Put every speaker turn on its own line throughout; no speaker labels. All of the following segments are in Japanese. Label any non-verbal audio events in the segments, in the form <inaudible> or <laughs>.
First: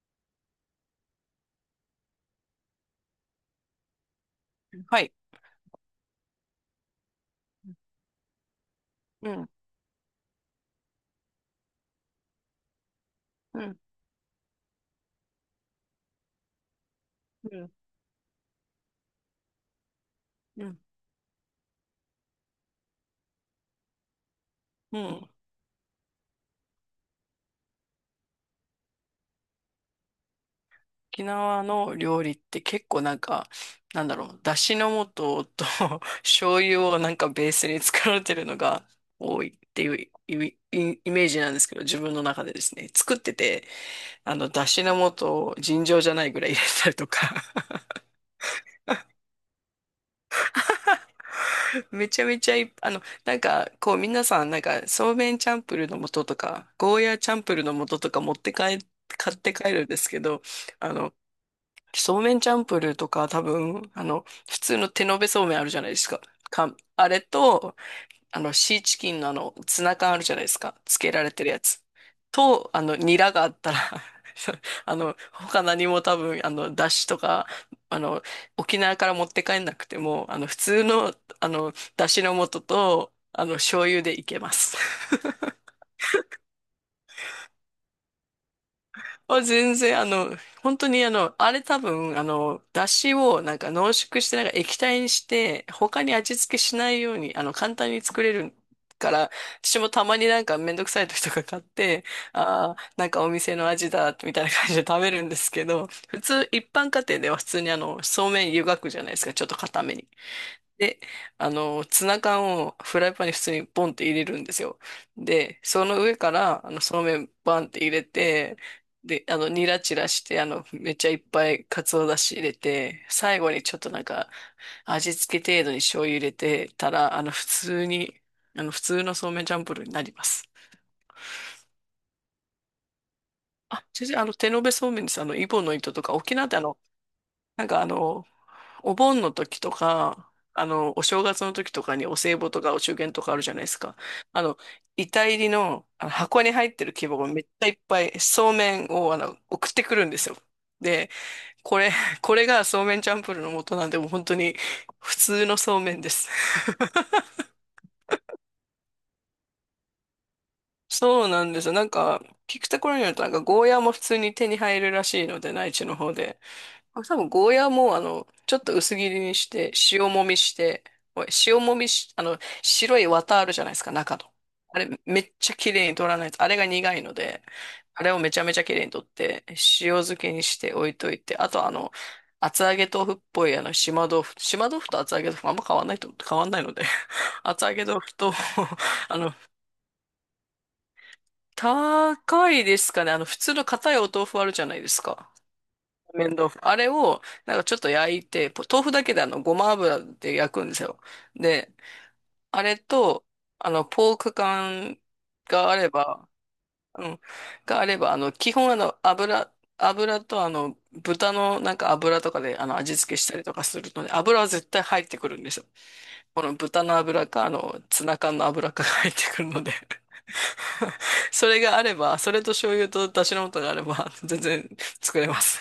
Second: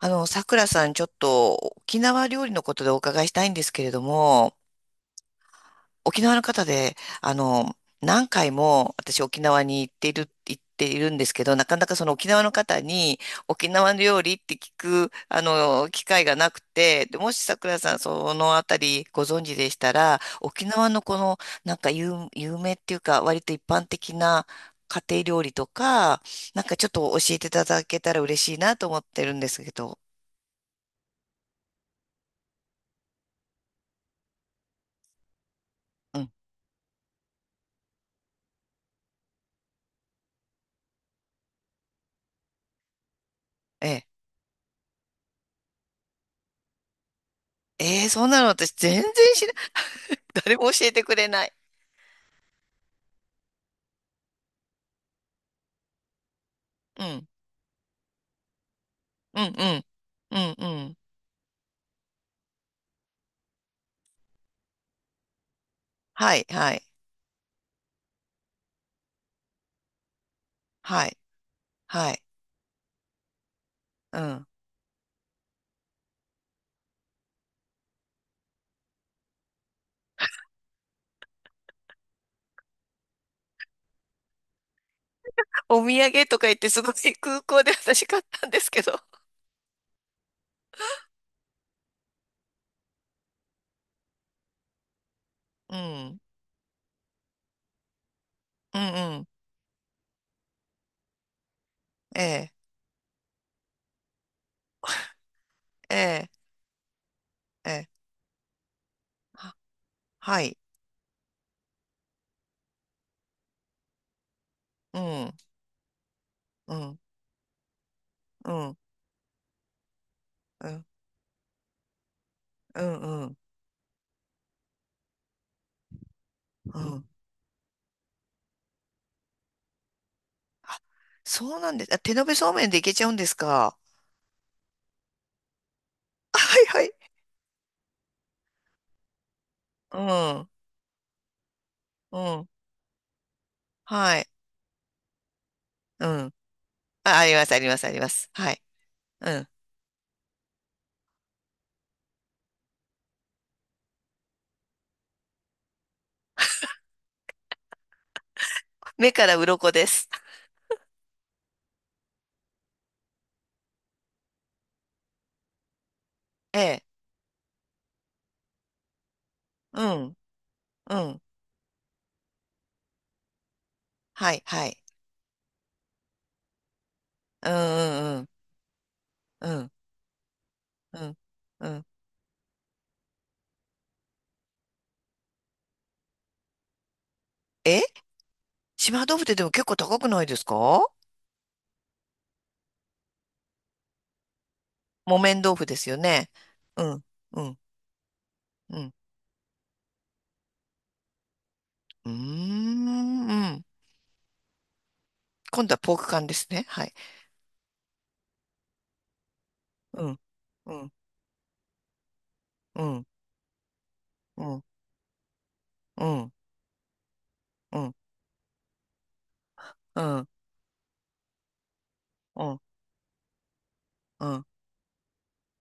さくらさん、ちょっと沖縄料理のことでお伺いしたいんですけれども、
はい。
沖縄の方で、あの、何回も私
う
沖
ん、
縄に行っているんですけど、なかなかその沖縄の方に
う
沖
ん、
縄の料理って聞く機会がなくて、でもし
う
さく
ん、
らさん、そのあたりご存知でしたら、沖
うん、
縄のこの、なんか有名っていうか、割と一般的な
う
家庭
ん。
料理とか、なんかちょっと教えていただけたら嬉しいなと思ってるんですけど、
沖縄の料理って結構なんか、なんだろう、だしの素と <laughs>
うん、
醤油をなんかベースに作られてるのが多いっていうイメージなんですけど、自分の中でですね、作ってて、
ええ
だしの素を尋常じゃないぐらい入れたりとか <laughs>
ええー、そんなの私全然知らない。<laughs> 誰も教えてくれない。
めちゃめちゃいっぱい、なんか、こう、皆さん、なんか、そうめんチャンプルーの素とか、ゴー
う
ヤー
ん、
チャンプルーの素とか持って帰、買っ
うん、う
て帰る
ん、
んですけ
う
ど、
ん、う
あ
ん。
の、そうめんチャンプルーとか多分、普通の手延べそうめんあるじゃないですか。
はい、はい、
あれと、シーチキンのツナ缶あるじゃないですか。つ
は
け
い、
られてるやつ。
はい。
と、ニラがあったら
うん。
<laughs> 他何も多分、だしとか、あの、沖縄から持って帰んなくても、普通の、だしの素と、醤油でいけます。
お土産とか言ってすごい空港で私買ったんですけど。
あ、全然、本当にあれ多分、出汁をなんか濃縮して、なんか液体にして、
う
他に
ん、
味付けしないように、簡単に作れる
うん、
か
うん。
ら、私もたまになんかめんどくさい時とか買って、
ええ、
ああ、なんかお店の味だ、みたいな感じで食べるんですけど、
え
普
え、
通、一般家庭では普通に
ええ。
そうめん湯がくじゃないですか、ちょっと
は、
固めに。
はい。
で、ツナ缶をフライパンに普通にポンって入れるんですよ。
うん、
で、その上から、
うん、
そうめんバンって入れ
う
て、
ん、うん、
で、ニラチラして、
うん、
めっちゃいっぱい鰹だし入れ
う
て、
ん。
最後にちょっとなんか、味付け程度に醤油入れて
う
た
ん、
ら、普通に、普通のそうめんチャンプルーになります。
あ、そうなんです。あ、手延べそうめんでいけちゃうんですか？
あ、先生、手延べそうめんです。イボの糸とか、
<laughs>
沖縄って
はい、はい。
なんかお盆の時と
う
か、
ん、
お正月の時とかにお
う
歳
ん。
暮とかお中元とかあるじゃないですか。
はい。
あの、遺体入りの、あ
う
の
ん。
箱に入ってる規模
あ、あ
が
り
めっ
ま
ち
す、あ
ゃ
り
い
ま
っ
す、あり
ぱ
ま
い
す。
そ
は
う
い。
めんを
うん。
送ってくるんですよ。で、これ、<laughs> これがそうめんチャンプルーの元なんで、もう本当に普通のそうめんです。<laughs>
目から鱗です。
そうなんですよ。なんか、聞くところによると、なんかゴーヤーも普通に手に入るらしいので、内地の方で。
ええ。
あ、多分ゴーヤーもちょっと薄切りにして、
う
塩
ん。
もみして、
うん。
おい塩もみし、白い綿あるじゃないですか、中
は
の。
い、はい。
あれ、めっちゃ綺麗に取らないと、あれが苦いので、
う
あれ
ん、
を
うん、
めちゃめちゃ綺麗に取って、
う
塩
ん。
漬けにして置い
う
と
ん、
いて、あと
うん。うん、
厚揚げ豆腐っぽい島豆腐、島豆腐と厚揚げ豆腐あんま変わんないので、<laughs> 厚揚
え、
げ豆腐と
島
<laughs> あ
豆腐って
の、
でも結構高くないですか？
高いですかね、普通の硬いお豆腐あるじゃないです
木
か。
綿豆腐ですよね。
麺豆腐。あ
う
れ
ん、
を、
う
なん
ん、
かちょっと焼いて、
う
豆腐
ん。
だけでごま油で焼くんですよ。で、
うー
あれと、
ん、うん。
ポーク缶
今
が
度
あ
は
れ
ポーク缶
ば、
ですね。はい。
うん、があれば、基本
うん、
油と
うん、
豚のなんか油とかで
う
味
ん、
付けしたりとかするので、油
う
は
ん、
絶対入ってくるんですよ。
うん、うん、
この豚の油か、
うん、
ツナ缶の油かが入ってくるので <laughs> それがあれば、それ
う
と
ん。
醤油と出汁の素があれば、
う
全
ん、
然作れます。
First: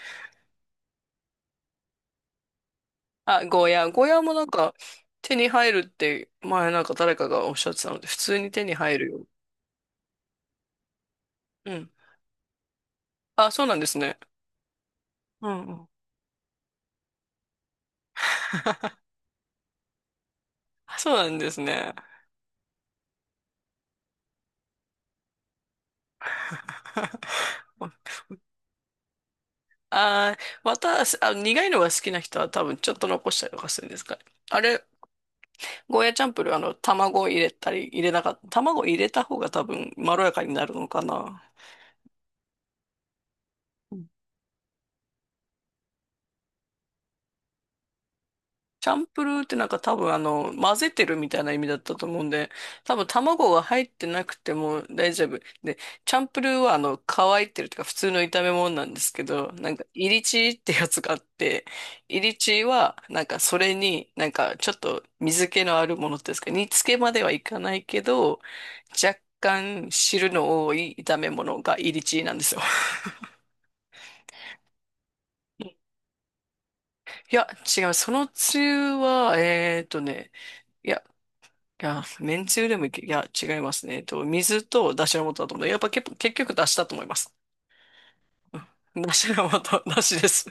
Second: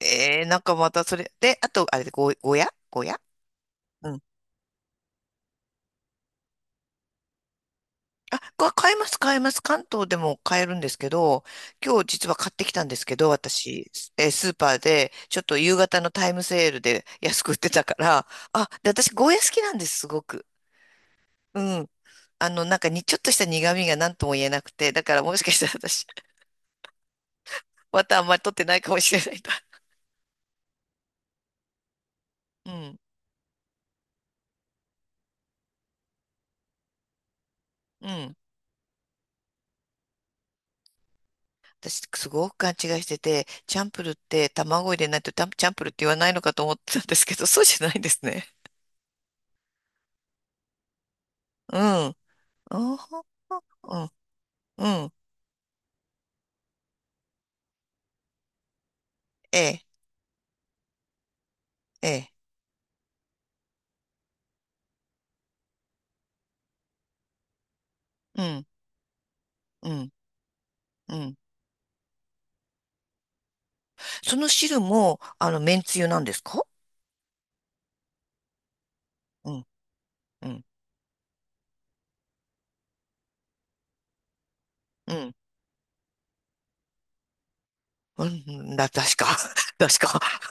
えー、なんかまたそれ。で、あと、あれで、ごや、
あ、ゴーヤー。ゴーヤーもなんか手に入るって前なんか誰かがおっしゃってたので、普通
あ、
に手に
買え
入
ま
る
す、
よ。
買えます。関東でも買えるんですけど、
うん。
今日実は買ってきたんですけど、
あ、そうなんで
私、
すね。
スーパーで、ちょっ
う
と
んう
夕
ん。
方のタイムセールで安く売ってたから、あ、で、私、ゴーヤ好きなんです、すごく。
あ、そうなんで
う
す
ん。
ね。
あの、なんかに、ちょっとした苦味が何とも言えなくて、だからもしかしたら私、また
<laughs>
あんまり取ってないかもしれないな。
あー、また、あ、苦いのが好きな人は多
う
分ちょっ
ん、
と残したりとかするんですかね。あれ、ゴーヤチャンプルー、卵入れたり、入
う
れなか
ん。
った。卵入れた方が多分まろやかになるのかな。
私、すごく勘違いしてて、チャンプルって卵入れないとタンチャンプルって言わないのかと思ってたんですけど、そうじゃないんですね。
チャンプルーってなんか多分混ぜてるみたいな意味だ
うん。
ったと
あ
思うんで、多分
ー、
卵が入っ
う
て
ん。
なくても
う
大
ん。
丈夫。で、チャンプルーは乾いてるとか普通の炒め物なんですけど、
え
なんか、
え、
イリチーってやつがあって、
え
イ
え、
リチーはなんかそれになんかちょっと水気のあるものっていうんですか、煮付けまではいかないけど、
うん、
若
う
干
ん、
汁の多い
う
炒め
ん。
物がイリチーなんですよ。
その汁も、麺つゆなんですか？
いや、違う。そのつゆは、
うん、うん、
いやいや、めんつゆでもいけ、いや、違いますね。水と出
う
汁
ん、
の素だと思うんだやっぱ結構、結局出汁だと思います。
う
う
ん、だ、
ん、出
確か、
汁の素、出
<laughs> 確か。
汁です。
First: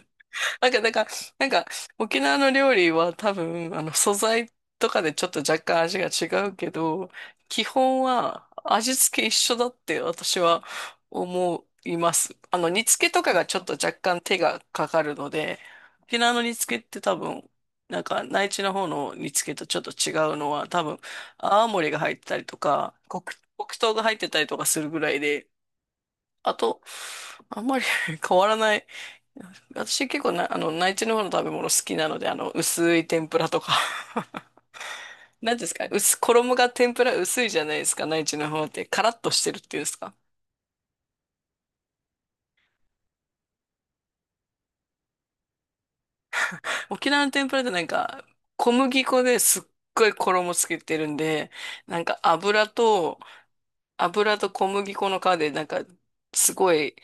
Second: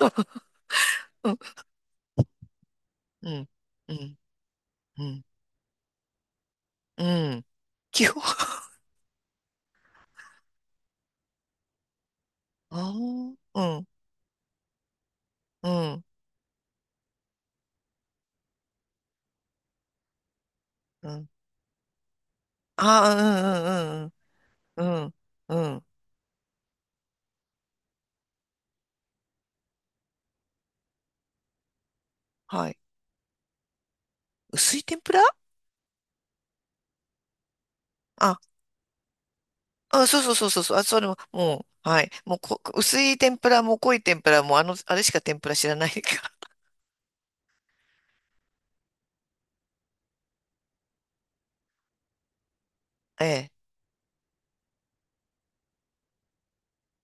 なんか、だから、なん
<laughs>
か、沖縄の料理は
う
多
ん、
分、
う
素
ん、
材とか
うん、う
でち
ん。
ょっと若干味が違うけ
う
ど、
ん、
基本
基本、
は味付け一緒だって私は思います。煮
あ
付けとかがちょ
あ、
っと
うん、
若干手がかかるので、
うん、
沖縄の煮付けって多分、なんか、内地の方の煮付けとちょっと違うのは、多分、
うん。
泡盛が入ってたりとか、黒糖が
あ
入ってたりとかす
あ、う
る
ん、
ぐ
う
ら
ん、
いで、
うん、うん、うん。
あと、あんまり <laughs> 変わらない。私結構な、内地の方の食べ物好きなので、
はい。
薄い天ぷらとか。
薄い天ぷら、
<laughs> 何ですか衣が天ぷら薄いじゃないですか、内
あ、
地の方って。カラッとしてるっていうんです
あ、
か。
そうそうそうそうそう。あ、それも、もう、はい。もうこ、薄い天ぷらも濃い天ぷらも、あれしか天ぷら知らないか
沖縄の天ぷらってなんか、小麦粉ですっごい衣つけてるんで、なんか油と、
ら。ええ。
油と小麦粉の皮で、なんか、すごい、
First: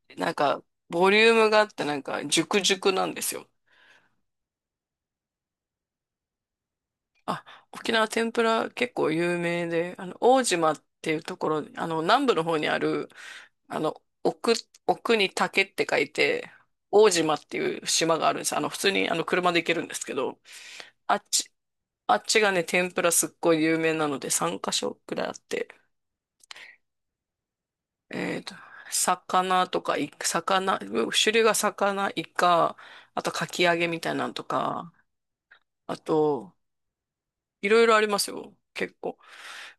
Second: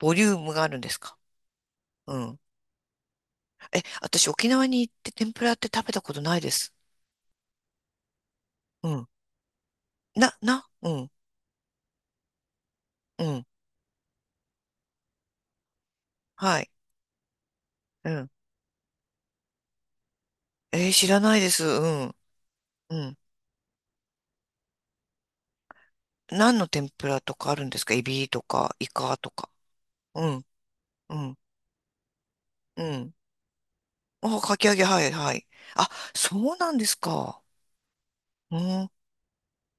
ボリ
な
ュ
ん
ームが
か、
あるんです
ボ
か？
リュームがあって、なん
う
か、
ん。
熟熟なんですよ。
え、私沖縄に行って天ぷらって食べたことないです。
あ、沖縄天ぷら
う
結
ん。
構有名で、大島っ
うん、
ていうところ、南部の方にある、
うん。
あの、奥、奥に竹って書いて、
はい。
大島っていう
う
島が
ん。
あるんです。普通にあの車で行けるんですけど、
えー知
あ
ら
っ
ない
ち、
です。う
あ
ん、
っちがね、天
う
ぷら
ん。
すっごい有名なので3カ所くらいあって、
何の天ぷらとかあるんですか？エビ
え
と
っと、
か、イカとか。
魚とか、
うん、う
種
ん、
類が魚、イカ、
うん。
あとかき揚げみたいなの
あ、
と
かき揚げ、
か、
はい、はい。あ、
あ
そ
と、
うなんですか。
いろいろありますよ。
うん、
結構。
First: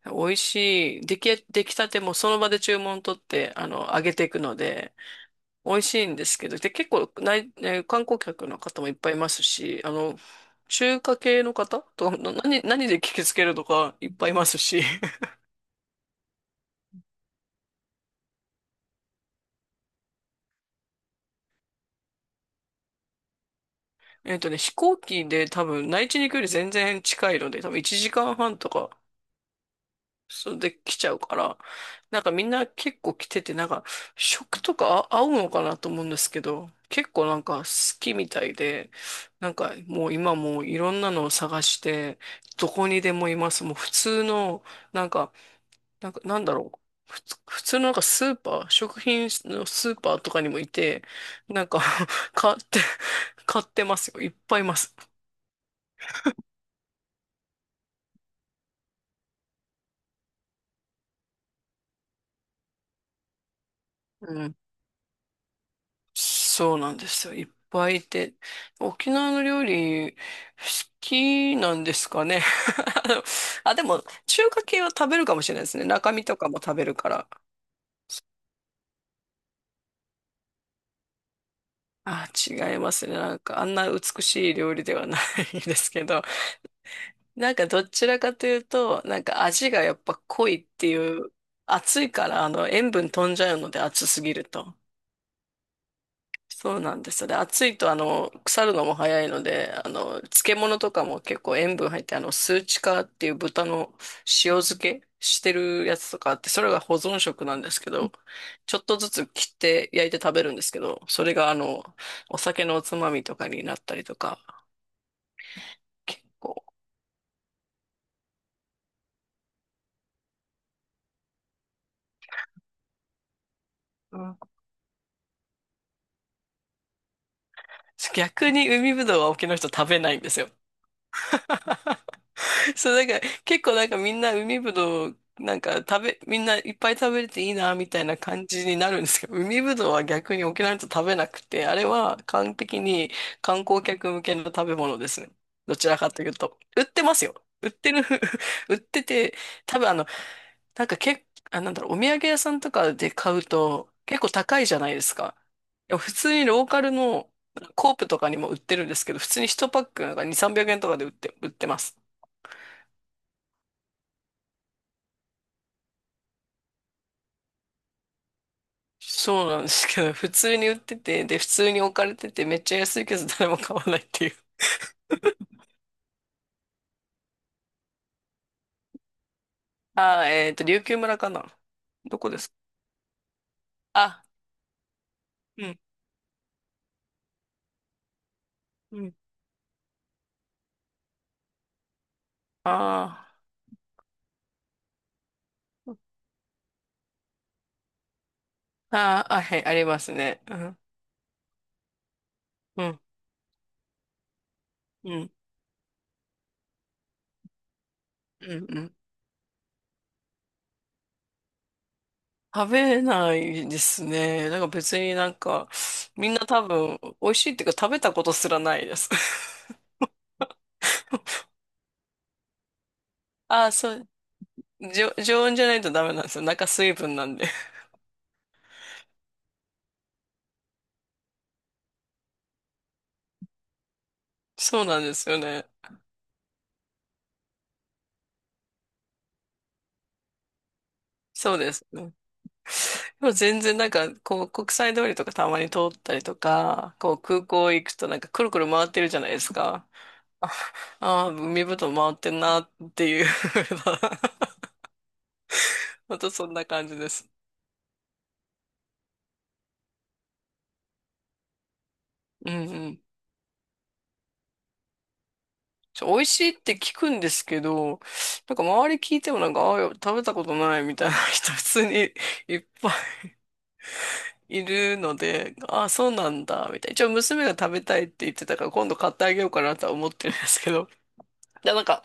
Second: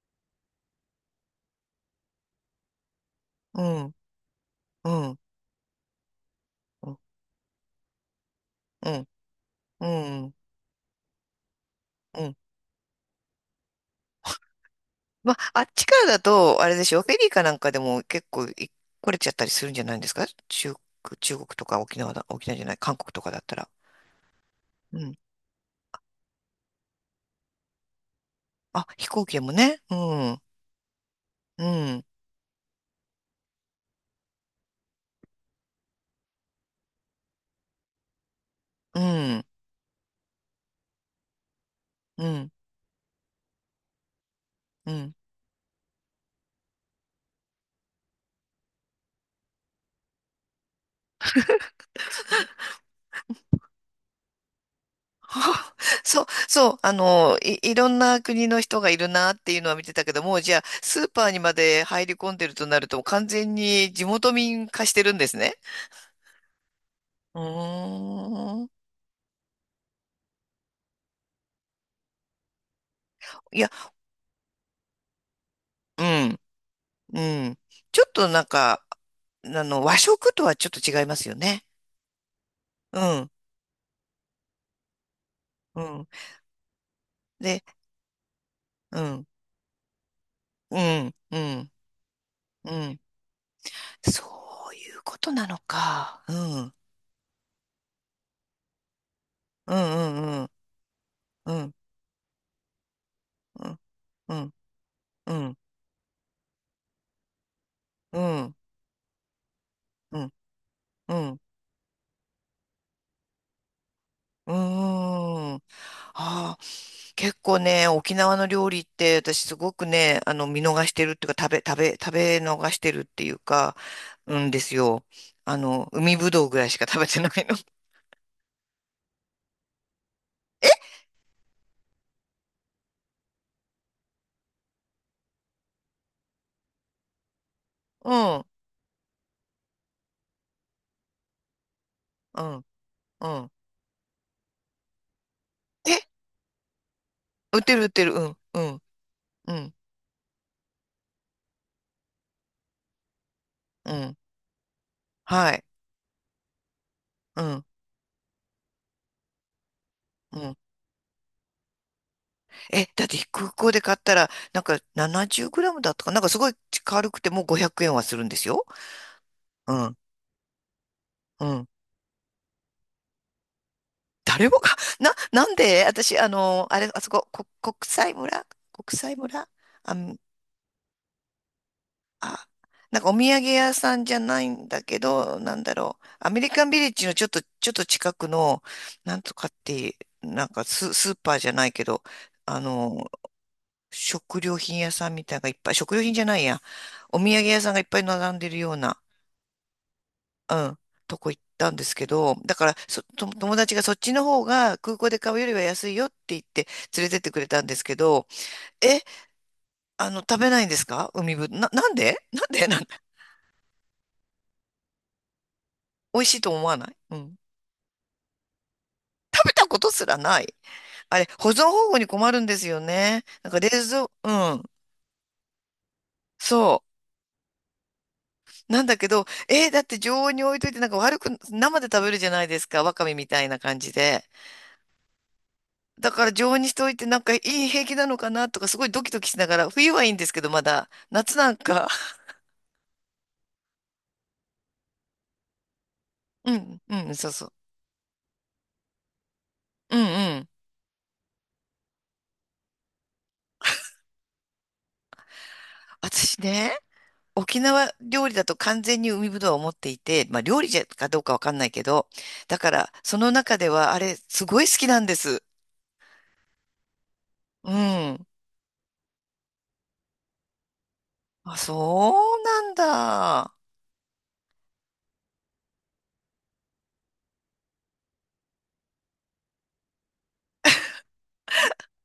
美味しい。出来たてもその場で注文取って、
うん、
揚げていくの
う
で、
ん、
美味しいんですけど、で、
う
結
ん、
構ね、観光客の方も
う
いっ
ん、
ぱいいますし、
うん。
中華系の方とか、
うん、
何で聞きつけるとかいっぱいいますし、
ま
<laughs>
あ、あっちからだと、あれでしょ、フェリーかなんかでも結構い来れちゃったりするんじゃないんですか中、中国とか沖縄だ、沖縄じゃない、韓国とかだったら。
飛行
うん。
機で多分内地に行くより全然近いので、多分1時間半と
あ、
か、
飛行機でもね。うん。
それで来ちゃうから、
うん。
なんかみんな結構来てて、なんか食とか合うのかなと思うんですけど、結構なんか好きみたいで、
うん。
なんかもう今もういろんなのを探して、
うん。
どこにでもいます。もう普通の、
う
なん
ん。
か
<laughs>
なんか、なんだろう。普通のなんかスーパー、食品のスーパーとかにもいて、なんか <laughs> 買って、買ってますよ。いっぱいいます。
はあ、そう、そう。あの、いろんな国の人がいるなっていうのは見てたけども、じゃあ、スーパーにまで入り込んでるとなると、完全に地
う
元
ん。
民化してるんですね。
そうなんですよ。
う
いっぱいいて。
ーん。
沖縄の料理、好きなんですかね。<laughs> あの
いや、
でも、中華系は食べるかもしれないですね。
う
中身と
ん。
かも食べるか
う
ら。
ん。ちょっとなんか、和食とはちょっと違いますよね。
あ、違いま
う
すね。
ん。
なんか、あんな美しい料理ではない <laughs> で
う
すけ
ん。
ど。なん
で、
かどちらかという
う
と、なん
ん。
か味がやっぱ濃いっ
う
て
ん。
いう、
うん。
暑いから
う
塩
ん。
分飛んじゃうので暑す
そ
ぎると。
ういうことなのか。うん。
そうなんですよ。で、暑いと腐るのも早いので、
うん、うん、
漬物とかも結
う
構
ん、う
塩分入って、スーチカーっていう豚
ん、
の
うん、
塩漬け
う
し
ん、う
て
ん、
るやつとかあって、それが保存食なんですけど、
うん、
ちょっとずつ切って焼いて
うん、
食べるんですけど、
う
それ
ん、
がお酒のおつまみとかになったりとか、
うん、あ
結
あ
構、
ー、結構ね沖縄の料理って私すごくね、あの見逃してるっていうか食べ逃してるっていうか、
うん。
うんですよ、あの海ぶどうぐらいしか食べてないの。
逆に海ぶどうは沖の人食べないんですよ。
<laughs> え、
<laughs> そう、なんか、結構なんかみんな海ぶどう、なんか食べ、みんないっぱい食べれていいな、みたい
う
な
ん、
感じになるんですけど、海ぶどうは逆に沖縄の人食べなくて、あれは
う
完
ん、
璧に
うん、
観光客向けの食べ物ですね。どちら
え、
かというと。売ってますよ。
売っ
売っ
てる売っ
てる
てるうん、う
<laughs> 売っ
ん、
てて、
うん、
多分あの、なんかけ、あ、なんだろう、お土産屋さんとかで買うと
うん、
結構高いじゃないですか。
はい、
でも普通にローカルの
うん、
コープとかにも売ってるんですけど、普通に1パック2、
うん、
300円とかで売ってます。
え、だって空港で買ったら、なんか70グラムだったかな、なんかすごい軽くてもう500円はするんですよ。
そうなんで
う
す
ん、
けど、普通に売ってて、で、
う
普
ん。
通に置かれてて、めっちゃ安いけど誰も買わないっていう。
誰もか、な、なんで私、あの、あれ、あそこ、こ、国際村、あん、
琉球村かな。どこで
あ、
すか？
なんかお土産屋さんじゃ
あ、
ないんだけど、なん
う
だ
ん、
ろう。アメリカンビレッジのちょっと近くの、
うん。
なんとかっていう、なんかスーパーじゃないけど、あの、
あ
食料品屋さんみたいなのがいっぱい、食料品じゃないや。お土産屋さんがいっぱい並んでるような。
あ、はい、ありますね。う
うん、
ん、
とこ行ったんですけど、だから
うん、
そ、と友達がそっちの方が空港
う
で
ん、
買うよりは安いよって言って連れてってくれたんですけど、
うん、うん。
え、食べないんですか海ぶ、な、なんでなんで
食
なん、
べないですね。なんか別になんか、
美味
み
し
んな
いと
多
思わない、
分、
う
美味
ん。
しいっていうか食べたことすらないです。
食べたこと
<laughs>
すらない。あれ、保存方法に困るんですよね。なんか
あ
冷
あそ
蔵、
う、
うん。
常温じゃないとダメなんですよ。中
そ
水分なんで。
う。なんだけど、えーだって常温に置いといてなんか悪く、生で食べるじゃないですか。わかめみたいな感じで。
そうなんですよね。
だから常温にしておいてなんかいい、平気なのかなとかすごいドキドキしながら、冬はいいんですけどまだ、夏な
そ
ん
うです。
か、
<laughs> でもう全然なんか、こう、国際通りとかたまに通ったりと
<laughs> うん、
か、
う
こ
ん、
う、
そう
空
そう。
港行くとなんかくるくる回ってるじゃないですか。
うん、うん。
あ、海ぶどう回ってんなっていう <laughs> また
私
そんな
ね、
感じです。
沖縄料理だと完全に海ぶどうを持っていて、まあ料理じゃかどうかわかんないけど、
うん
だか
う
ら
ん。
その中ではあれすごい好きなんです。
美味しいって聞くんですけ
う
ど、
ん。
なんか周り聞いてもなんか、ああ、食べたことないみたいな <laughs> 人
あ、
普通に
そう
い
な
っ
ん
ぱ
だ。あ
いいるので、ああ、そうなんだ、みたいな。一応娘が食べたいって言ってたから今度買ってあげようかなとは思ってるんですけど。で、なんか、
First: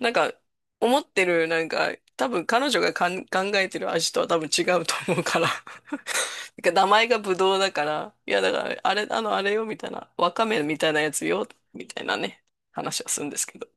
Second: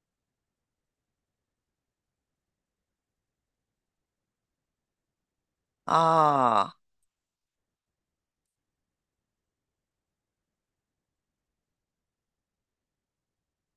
なんか、思ってる、なんか、多分彼女が考えてる味とは多分違うと思うから。<laughs> なんか
あ。
名前がブドウだから、いやだから、あれ、あれよ、みたいな、わかめみたいなやつよ、みたいなね、話はするんですけど。